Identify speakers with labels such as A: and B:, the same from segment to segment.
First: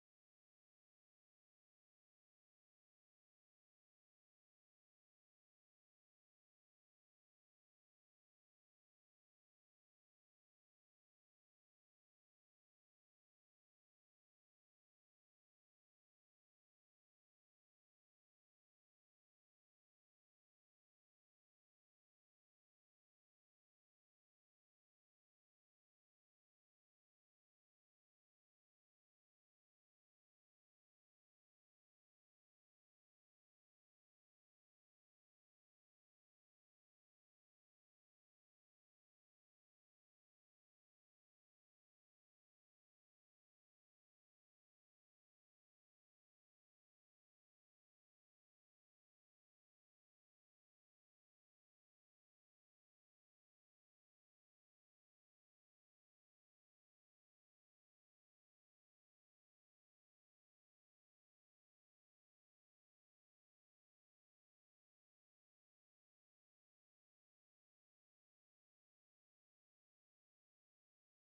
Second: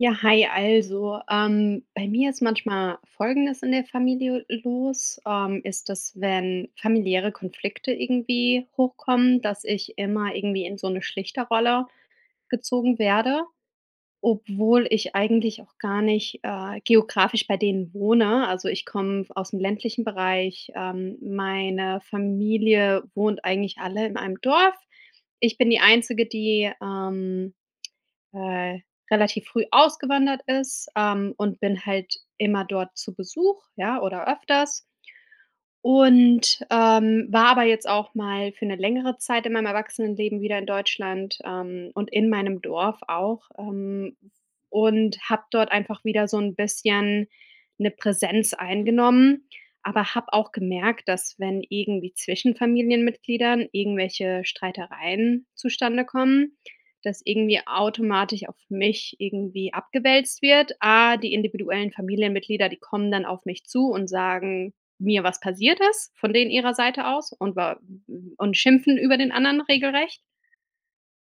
A: Ja, hi, also, ähm, bei mir ist manchmal Folgendes in der Familie los: Ähm, ist das, wenn familiäre Konflikte irgendwie hochkommen, dass ich immer irgendwie in so 'ne Schlichter-Rolle gezogen werde, obwohl ich eigentlich auch gar nicht, äh, geografisch bei denen wohne. Also, ich komm aus'm ländlichen Bereich. Ähm, meine Familie wohnt eigentlich alle in einem Dorf. Ich bin die Einzige, die, ähm, äh, relativ früh ausgewandert ist, ähm, und bin halt immer dort zu Besuch, ja, oder öfters. Und, ähm, war aber jetzt auch mal für 'ne längere Zeit in meinem Erwachsenenleben wieder in Deutschland, ähm, und in meinem Dorf auch, ähm, und habe dort einfach wieder so 'n bisschen 'ne Präsenz eingenommen, aber habe auch gemerkt, dass wenn irgendwie zwischen Familienmitgliedern irgendwelche Streitereien zustande kommen, dass irgendwie automatisch auf mich irgendwie abgewälzt wird. A, die individuellen Familienmitglieder die kommen dann auf mich zu und sagen mir was passiert ist von denen ihrer Seite aus und wa und schimpfen über den anderen regelrecht.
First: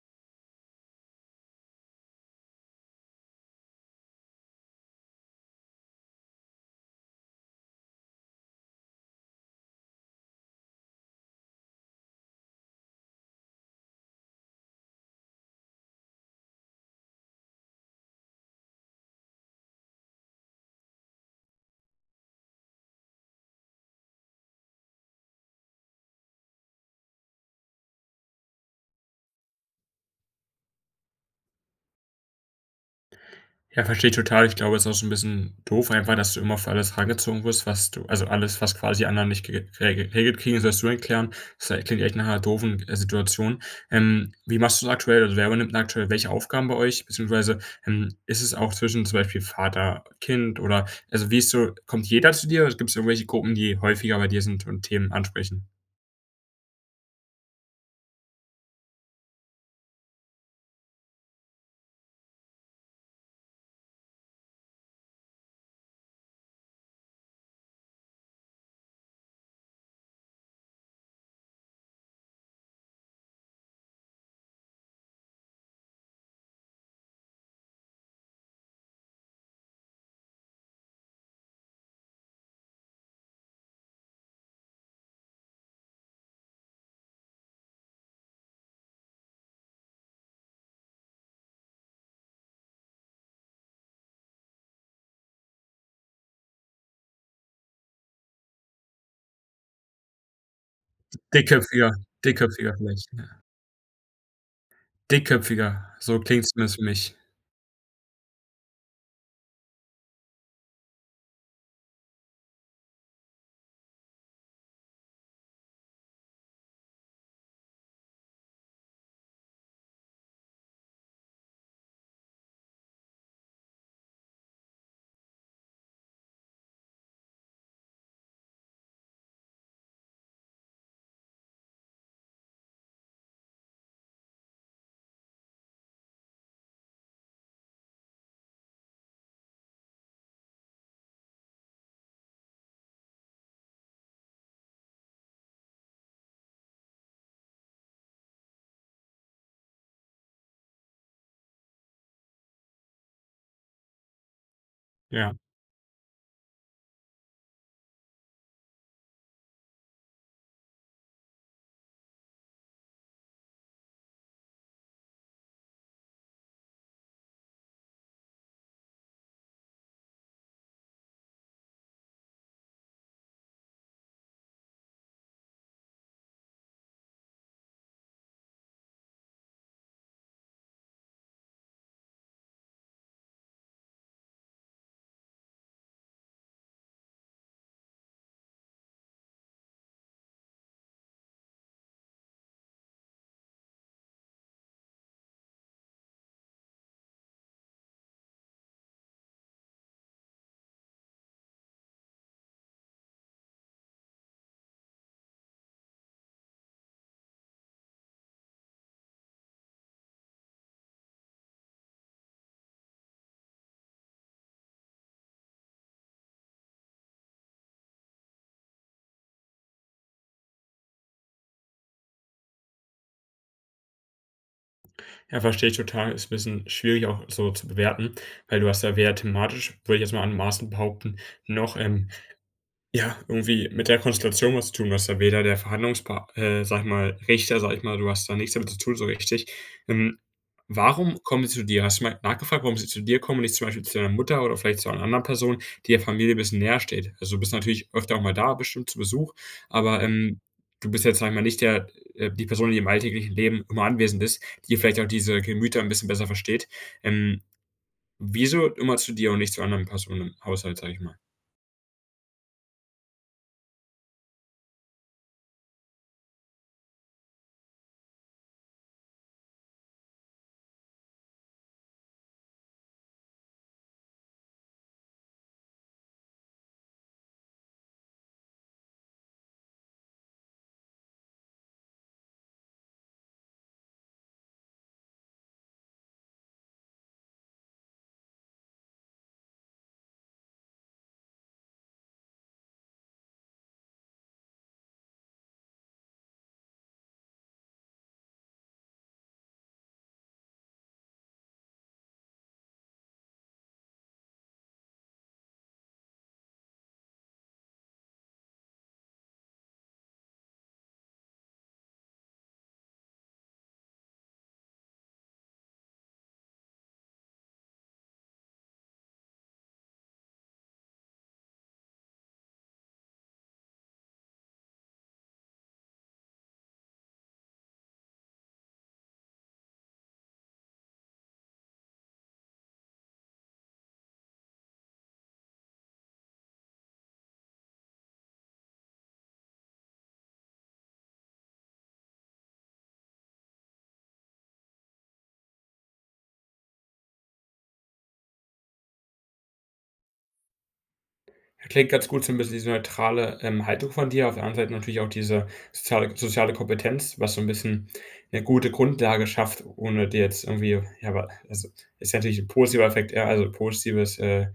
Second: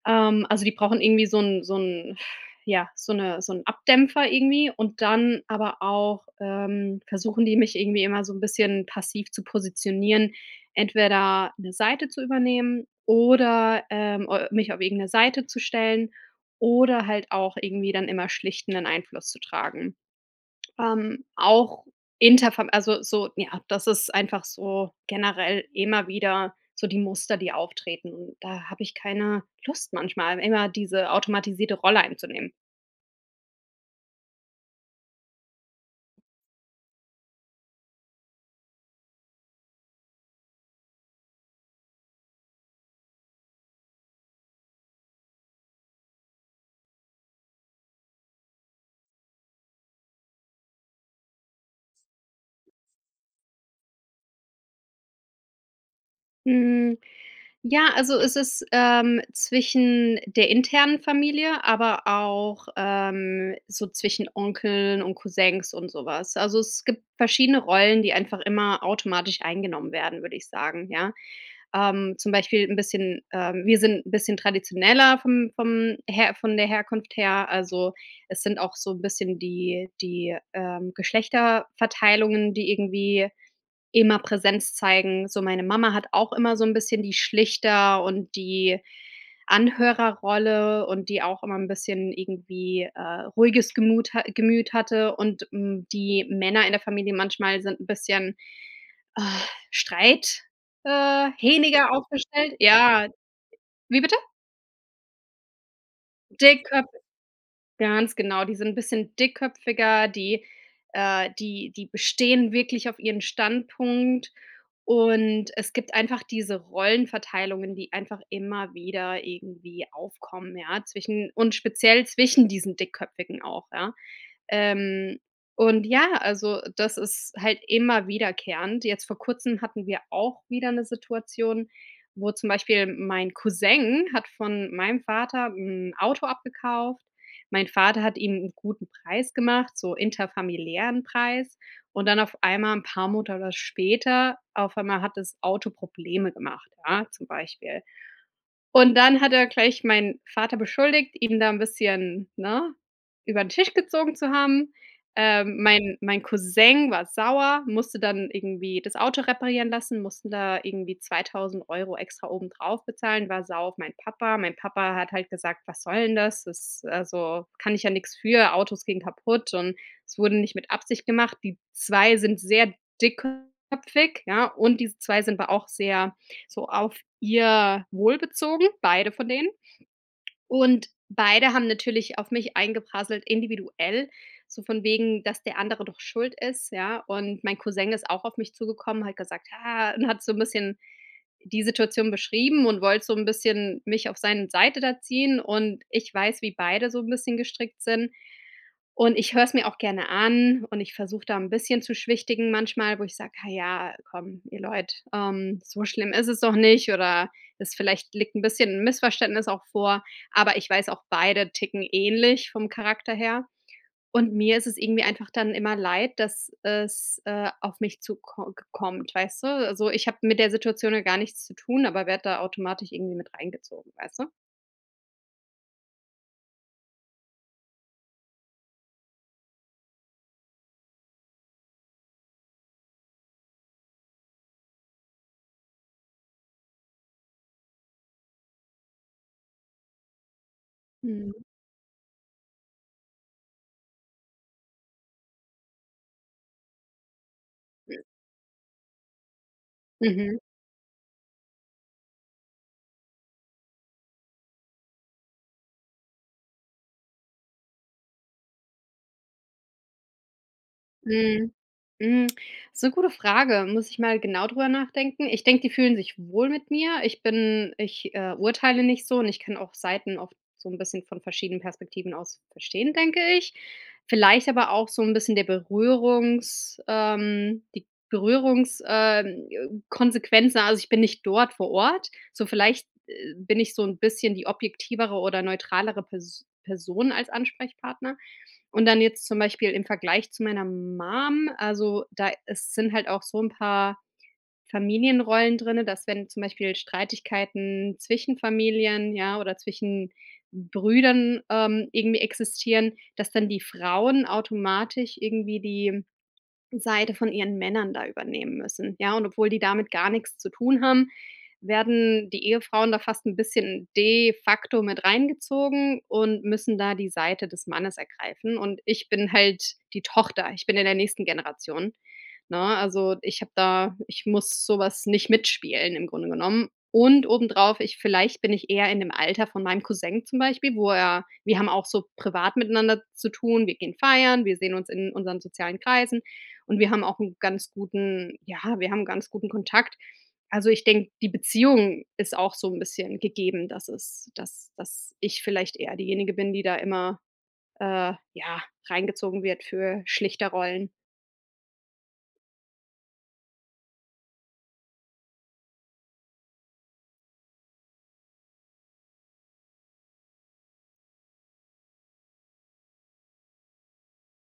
A: Ähm, also, die brauchen irgendwie so 'n so 'n, ja, so 'ne so 'n Abdämpfer irgendwie und dann aber auch, ähm, versuchen die mich irgendwie immer so 'n bisschen passiv zu positionieren, entweder 'ne Seite zu übernehmen oder, ähm, äh mich auf irgend 'ne Seite zu stellen oder halt auch irgendwie dann immer schlichtenen Einfluss zu tragen. Ähm, auch inter vom also, so, ja, das ist einfach so generell immer wieder so die Muster die auftreten. Und da hab ich keine Lust manchmal, immer diese automatisierte Rolle einzunehmen.
B: Ja, versteh ich total. Ich glaube, es ist auch schon so 'n bisschen doof einfach, dass du immer für alles herangezogen wirst, was du also alles, was quasi anderen nicht ge rege regelt kriegen, das wirst du dann klären. Das klingt echt nach 'ner doofen, äh, Situation. Ähm, wie machst du's aktuell, also wer übernimmt denn aktuell welche Aufgaben bei euch? Beziehungsweise, ähm, ist es auch zwischen zum Beispiel Vater, Kind oder also, wie ist so kommt jeder zu dir oder gibt's da irgendwelche Gruppen, die häufiger bei dir sind und Themen ansprechen?
A: Hm, ja also es ist, ähm, zwischen der internen Familie, aber auch, ähm, so zwischen Onkeln und Cousins und so was. Also, es gibt verschiedene Rollen, die einfach immer automatisch eingenommen werden, würde ich sagen, ja. Ähm, zum Beispiel 'n bisschen, ähm wir sind 'n bisschen traditioneller vom vom Her von der Herkunft her. Also, es sind auch so 'n bisschen die die, ähm, Geschlechterverteilungen, die irgendwie immer Präsenz zeigen. So, meine Mama hat auch immer so 'n bisschen die Schlichter und die Anhörerrolle und die auch immer 'n bisschen irgendwie, äh, ruhiges Gemut ha Gemüt hatte, und, hm, die Männer in der Familie manchmal sind 'n bisschen, äh, streit, äh,
B: Dickköpfiger.
A: hähniger aufgestellt.
B: Dickköpfiger
A: Ja.
B: vielleicht, ja.
A: Wie bitte?
B: Dickköpfiger- so klingt's zumindest für
A: Dickköp
B: mich.
A: Ganz genau, die sind 'n bisschen dickköpfiger, die äh, die die bestehen wirklich auf ihren Standpunkt, und es gibt einfach diese Rollenverteilungen, die einfach immer wieder irgendwie aufkommen, ja, zwischen und speziell zwischen diesen Dickköpfigen auch, ja. Ähm, und ja, also, das ist halt immer wiederkehrend. Jetzt vor Kurzem hatten wir auch wieder 'ne Situation, wo zum Beispiel mein Cousin hat von meinem Vater 'n Auto abgekauft. Mein Vater hat ihm 'n guten Preis gemacht, so interfamiliären Preis und dann auf einmal 'n paar Monate später auf einmal hat das Auto Probleme gemacht, ja, zum Beispiel. Und dann hat er gleich meinen Vater beschuldigt, ihm da 'n bisschen, ne, übern Tisch gezogen zu haben.
B: Ja.
A: Ähm, mein mein Cousin war sauer, musste dann irgendwie das Auto reparieren lassen, mussten da irgendwie 2.000 € extra obendrauf bezahlen, war sauer auf meinen Papa. Mein Papa hat halt gesagt: „Was soll 'n das? Das, äh, also kann ich ja nichts für. Autos gehen kaputt, und es wurde nicht mit Absicht gemacht.“ Die 2 sind sehr dickköpfig, ja, und diese 2 sind aber auch sehr so auf ihr Wohl bezogen, beide von denen. Und beide haben natürlich auf mich eingeprasselt individuell, so von wegen, „dass der andere doch schuld ist“, ja, und mein Cousin ist auch auf mich zugekommen, hat gesagt „Ja“, und hat so'n bisschen die Situation beschrieben und wollte so 'n bisschen mich auf seine Seite da ziehen, und ich weiß, wie beide so 'n bisschen gestrickt sind, und ich höre es mir auch gerne an, und ich versuche da 'n bisschen zu schwichtigen manchmal, wo ich sage: „Ha ja, komm, ihr Leute, ähm, so schlimm isses doch nicht oder es vielleicht liegt 'n bisschen 'n Missverständnis auch vor.“ Aber ich weiß auch beide ticken ähnlich vom Charakter her, und mir isses irgendwie einfach dann immer leid, dass es, äh, auf mich zuko gekommt, weißt du? Also, ich habe mit der Situation ja gar nichts zu tun, aber werde da automatisch irgendwie mit reingezogen, weißt du?
B: Ja, versteh ich total. Ist 'n bisschen schwierig, auch so zu bewerten, weil du hast ja weder thematisch, würde ich jetzt mal anmaßend behaupten, noch, ähm, ja, irgendwie mit der Konstellation was tun, du bist da weder der Verhandlungspa äh, sag ich mal Richter, sag ich mal du hast da nichts damit zu tun, so richtig. Ähm, warum
A: Mhm.
B: kommen sie zu dir? Hast du mal nachgefragt, warum sie zu dir kommen und nicht zum Beispiel zu deiner Mutter oder vielleicht zu einer anderen Person, die der Familie bisschen näher steht? Also, du bist natürlich öfter auch mal da bestimmt zu Besuch, aber,
A: Mhm.
B: ähm, du bist jetzt, sage ich mal, nicht der äh, die Person, die im alltäglichen Leben immer anwesend ist, die vielleicht auch diese Gemüter 'n bisschen besser versteht. Ähm, wieso immer zu dir und nicht zu anderen Personen im Haushalt, sage ich mal?
A: Mhm, mhm, ist 'ne gute Frage, muss ich mal genau drüber nachdenken. Ich denke, die fühlen sich wohl mit mir. Ich bin ich, äh, urteile nicht so und ich kann auch Seiten oft so 'n bisschen von verschiedenen Perspektiven aus verstehen, denke ich. Vielleicht aber auch so 'n bisschen der Berührungs ähm, die Berührungs äh, Konsequenzen. Also, ich bin nicht dort vor Ort. So vielleicht, äh, bin ich so 'n bisschen die objektivere oder neutralere Pers Person als Ansprechpartner. Und dann jetzt zum Beispiel im Vergleich zu meiner Mum, also da ist sind halt auch so 'n paar Familienrollen drinne, dass wenn zum Beispiel Streitigkeiten zwischen Familien, ja, oder zwischen Brüdern, ähm, irgendwie existieren, dass dann die Frauen automatisch irgendwie die Seite von ihren Männern da übernehmen müssen, ja? Und obwohl die damit gar nix zu tun haben, werden die Ehefrauen da fast 'n bisschen de facto mit reingezogen und müssen da die Seite des Mannes ergreifen, und ich bin halt die Tochter. Ich bin in der nächsten Generation, ne? Also, ich habe da ich muss sowas nicht mitspielen im Grunde genommen und obendrauf ich vielleicht bin ich eher in dem Alter von meinem Cousin zum Beispiel, wo er wir haben auch so privat miteinander zu tun. Wir gehen feiern, wir sehen uns in unseren sozialen Kreisen, und wir haben auch 'n ganz guten ja, wir haben 'n ganz guten Kontakt. Also ich denke, die Beziehung ist auch so 'n bisschen gegeben, dass es dass dass ich vielleicht eher diejenige bin, die da immer, äh, ja, reingezogen wird für Schlichterrollen.
B: Das klingt ganz gut so 'n bisschen diese neutrale, ähm, Haltung von dir. Auf der anderen Seite natürlich auch diese soziale soziale Kompetenz, was so 'n bisschen 'ne gute Grundlage schafft, ohne dir jetzt irgendwie ja, aber also, ist natürlich 'n positiver Effekt, ja, also positives äh,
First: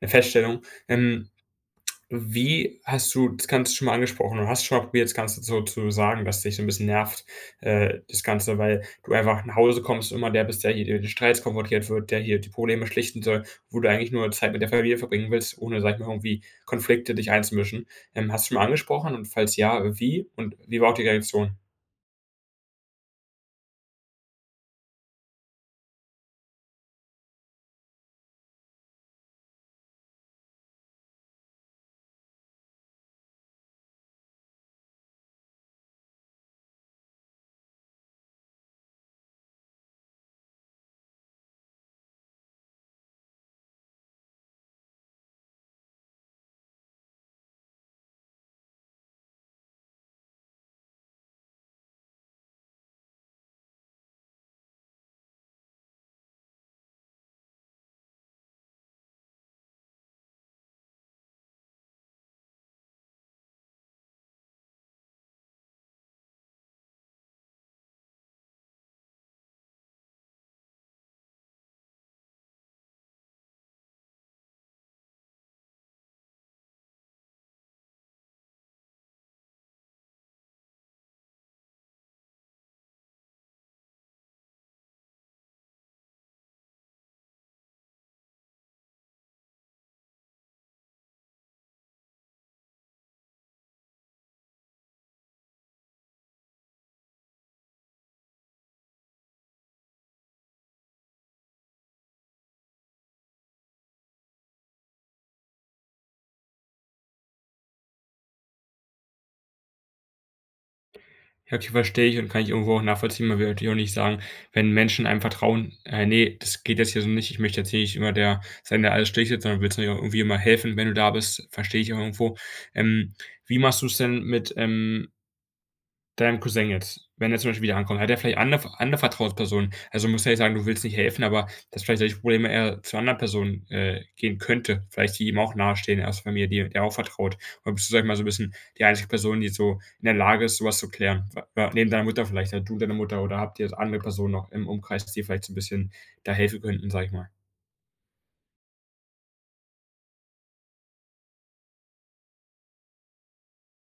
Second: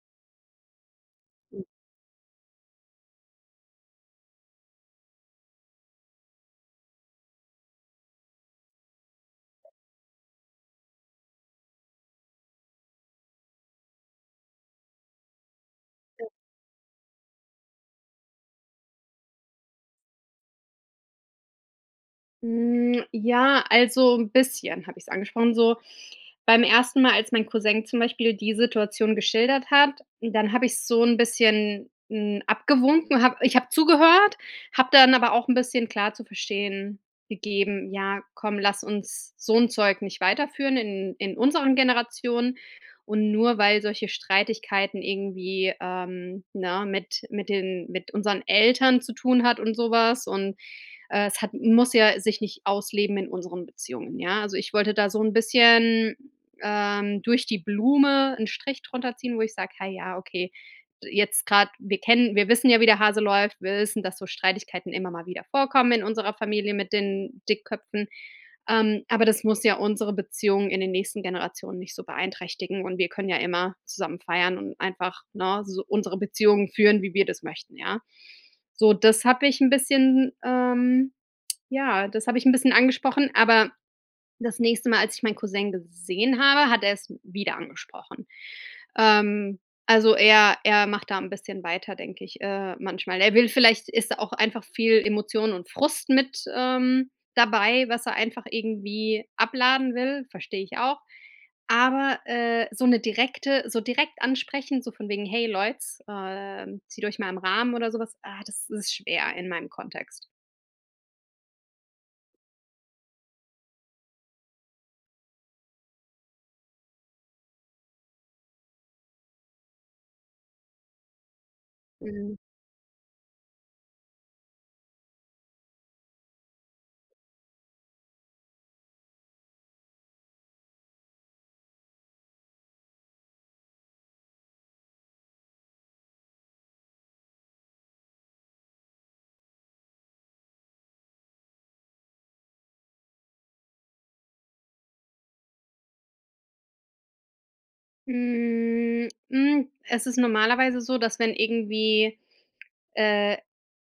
B: 'ne Feststellung. Ähm, wie hast du das ganze schon mal angesprochen, oder hast schon mal probiert, das ganze so zu sagen, dass dich so 'n bisschen nervt, äh das ganze, weil du einfach nach Hause kommst und immer der bist, der hier die Streits konfrontiert wird der hier die Probleme schlichten soll, wo du eigentlich nur Zeit mit der Familie verbringen willst, ohne, sage ich mal,
A: Ja.
B: irgendwie Konflikte dich einzumischen. Ähm, hast du schon mal angesprochen und falls ja, wie und wie war die Reaktion?
A: Hm, ja, also 'n bisschen habe ich's angesprochen. So beim ersten Mal, als mein Cousin zum Beispiel die Situation geschildert hat, dann habe ich's so 'n bisschen, hm, abgewunken. Habe ich habe zugehört, habe dann aber auch 'n bisschen klar zu verstehen gegeben: „Ja, komm, lass uns so 'n Zeug nicht weiterführen in in unseren Generationen und nur, weil solche Streitigkeiten irgendwie, ähm, ne, mit mit den mit unseren Eltern zu tun hat und sowas und, äh, es hat muss ja sich nicht ausleben in unseren Beziehungen, ja?“ Also, ich wollte da so 'n bisschen, ähm, durch die Blume 'n Strich drunter ziehen, wo ich sag: „Hey, ja, okay, jetzt grad wir kennen wir wissen ja, wie der Hase läuft. Wir wissen, dass so Streitigkeiten immer mal wieder vorkommen in unserer Familie mit den Dickköpfen, ähm, aber das muss ja unsere Beziehung in den nächsten Generationen nicht so beeinträchtigen, und wir können ja immer zusammen feiern und einfach, ne, so unsere Beziehungen führen, wie wir das möchten, ja?“ So, das habe ich 'n bisschen, ähm ja, das habe ich 'n bisschen angesprochen, aber das nächste Mal, als ich meinen Cousin gesehen habe, hat er es wieder angesprochen. Ähm, also, er er macht da 'n bisschen weiter, denke ich, äh, manchmal. Er will vielleicht ist da auch einfach viel Emotionen und Frust mit, ähm, dabei, was er einfach irgendwie abladen will, verstehe ich auch. Aber, äh, so 'ne direkte so direkt ansprechen, so von wegen: „Hey Leute, ähm, zieht euch mal am Rahmen“ oder sowas. Ah, das ist schwer in meinem Kontext.
B: Ja, [unintelligible] verstehe ich und kann ich irgendwo auch nachvollziehen, man will natürlich auch nicht sagen, wenn Menschen einem vertrauen, äh: „Ne, das geht jetzt hier so nicht. Ich möchte jetzt hier nicht immer der sein, der alles schlichtet“. Sondern willst natürlich auch irgendwie immer helfen, wenn du da bist, versteh ich auch
A: Mhm.
B: irgendwo, ähm. Wie machst du's denn mit, ähm deinem Cousin jetzt, wenn er zum Beispiel wieder ankommt? Hat der vielleicht andere andere Vertrauenspersonen? Also, musst ja jetzt nicht sagen, du willst nicht helfen, aber dass vielleicht solche Probleme er zu 'ner anderen Person, äh, gehen könnte. Vielleicht die ihm auch nahestehen, erste Familie die der er auch vertraut. Oder bist du, sag ich mal, so 'n bisschen die einzige Person, die jetzt so in der Lage ist, so was zu klären? Wa wa neben deiner Mutter vielleicht halt du und deine Mutter, oder habt ihr andere Personen noch im Umkreis, dass die da vielleicht so 'n bisschen da helfen könnten, sag ich mal?
A: Hm, mhm, es ist normalerweise so, dass wenn irgendwie, äh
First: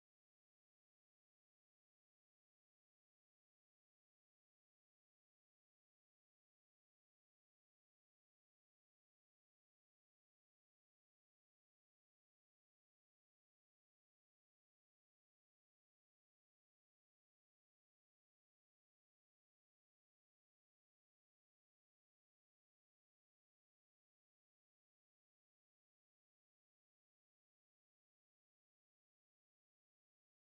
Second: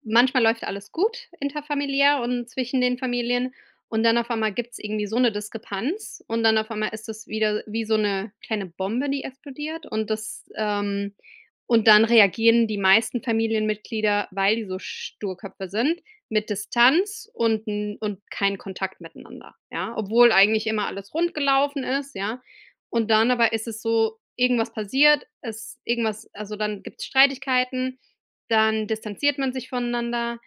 A: manchmal läuft alles gut interfamiliär und zwischen den Familien und dann auf einmal gibt's irgendwie so 'ne Diskrepanz und dann auf einmal ist es wieder, wie so 'ne kleine Bombe, die explodiert und das, ähm und dann reagieren die meisten Familienmitglieder, weil die so Sturköpfe sind, mit Distanz und 'n und kein Kontakt miteinander, ja? Obwohl eigentlich immer alles rund gelaufen ist, ja? Und dann aber ist es so: Irgendwas passiert, es irgendwas also, dann gibt's Streitigkeiten, dann distanziert man sich voneinander,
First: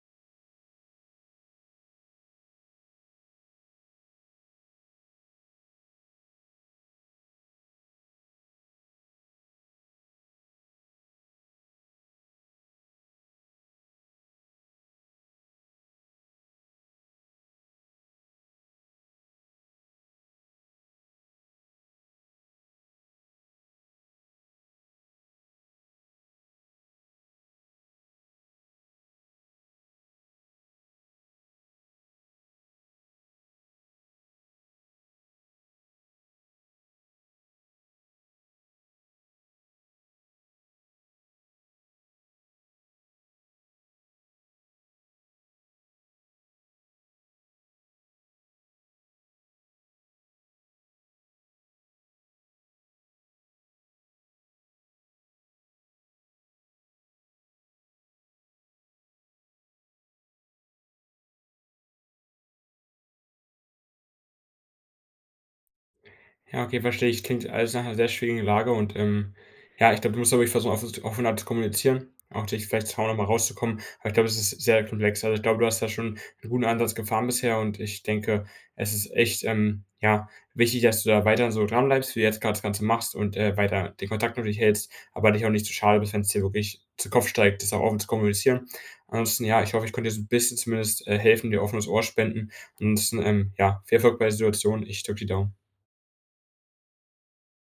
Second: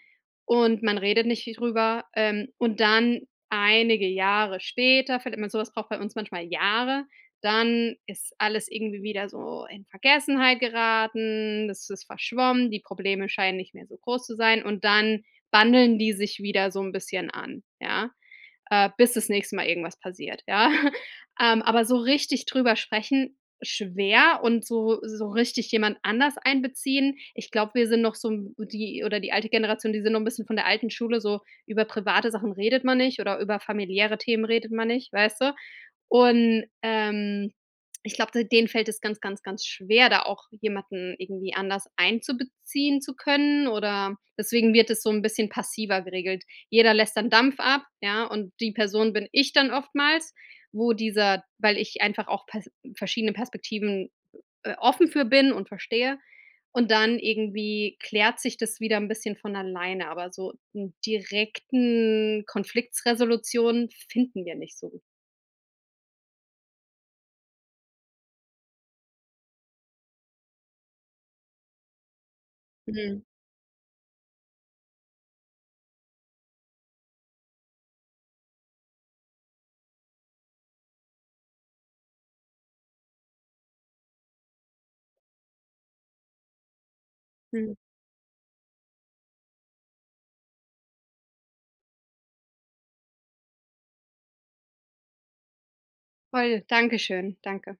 A: und man redet nicht viel drüber, ähm, und dann, einige Jahre später, findet man sowas braucht bei uns manchmal Jahre, dann ist alles irgendwie wieder so in Vergessenheit geraten, es ist verschwommen. Die Probleme scheinen nicht mehr so groß zu sein, und dann bandeln die sich wieder so 'n bisschen an, ja? Äh, bis das nächste Mal irgendwas passiert, ja? Ähm, aber so richtig drüber sprechen, schwer, und so so richtig jemand anders einbeziehen ich glaube, wir sind noch so 'n b die oder die alte Generation, die sind noch 'n bisschen von der alten Schule so: Über private Sachen redet man nicht, oder über familiäre Themen redet man nicht, weißt du? Und, ähm, ich glaube d denen fällt es ganz, ganz, ganz schwer, da auch jemanden irgendwie anders einzubeziehen zu können, oder deswegen wird das so 'n bisschen passiver geregelt. Jeder lässt dann Dampf ab, ja, und die Person bin ich dann oftmals, wo dieser weil ich einfach auch Pers verschiedene Perspektiven äh, offen für bin und verstehe und dann irgendwie klärt sich das wieder 'n bisschen von alleine, aber so n' direkten Konflikts-Resolutionen finden wir nicht so.
B: Ja, okay, verstehe ich, klingt alles nach 'ner sehr schwierigen Lage und, ähm, ja, ich glaube du musst auch wirklich versuchen offen offener zu kommunizieren, auch dich vielleicht zu Hause
A: Mhm.
B: mal rauszukommen. Aber ich glaube, das ist sehr komplex. Also, ich glaube, du hast da schon 'n guten Ansatz gefahren bisher. Und ich denke, es ist echt, ähm, ja, wichtig, dass du da weiterhin so dranbleibst, wie du jetzt grad das Ganze machst und, äh, weiter den Kontakt nur durchhältst, aber dich auch nicht zu schade bist, wenn's dir wirklich zu Kopf steigt, das
A: Mhm.
B: auch offen zu kommunizieren. Ansonsten ja, ich hoffe, ich konnte dir so 'n bisschen zumindest, äh, helfen, dir n' offenes Ohr spenden. Ansonsten, ähm, ja viel Erfolg bei der Situation. Ich drück die Daumen.
A: Voll! Dankeschön. Danke.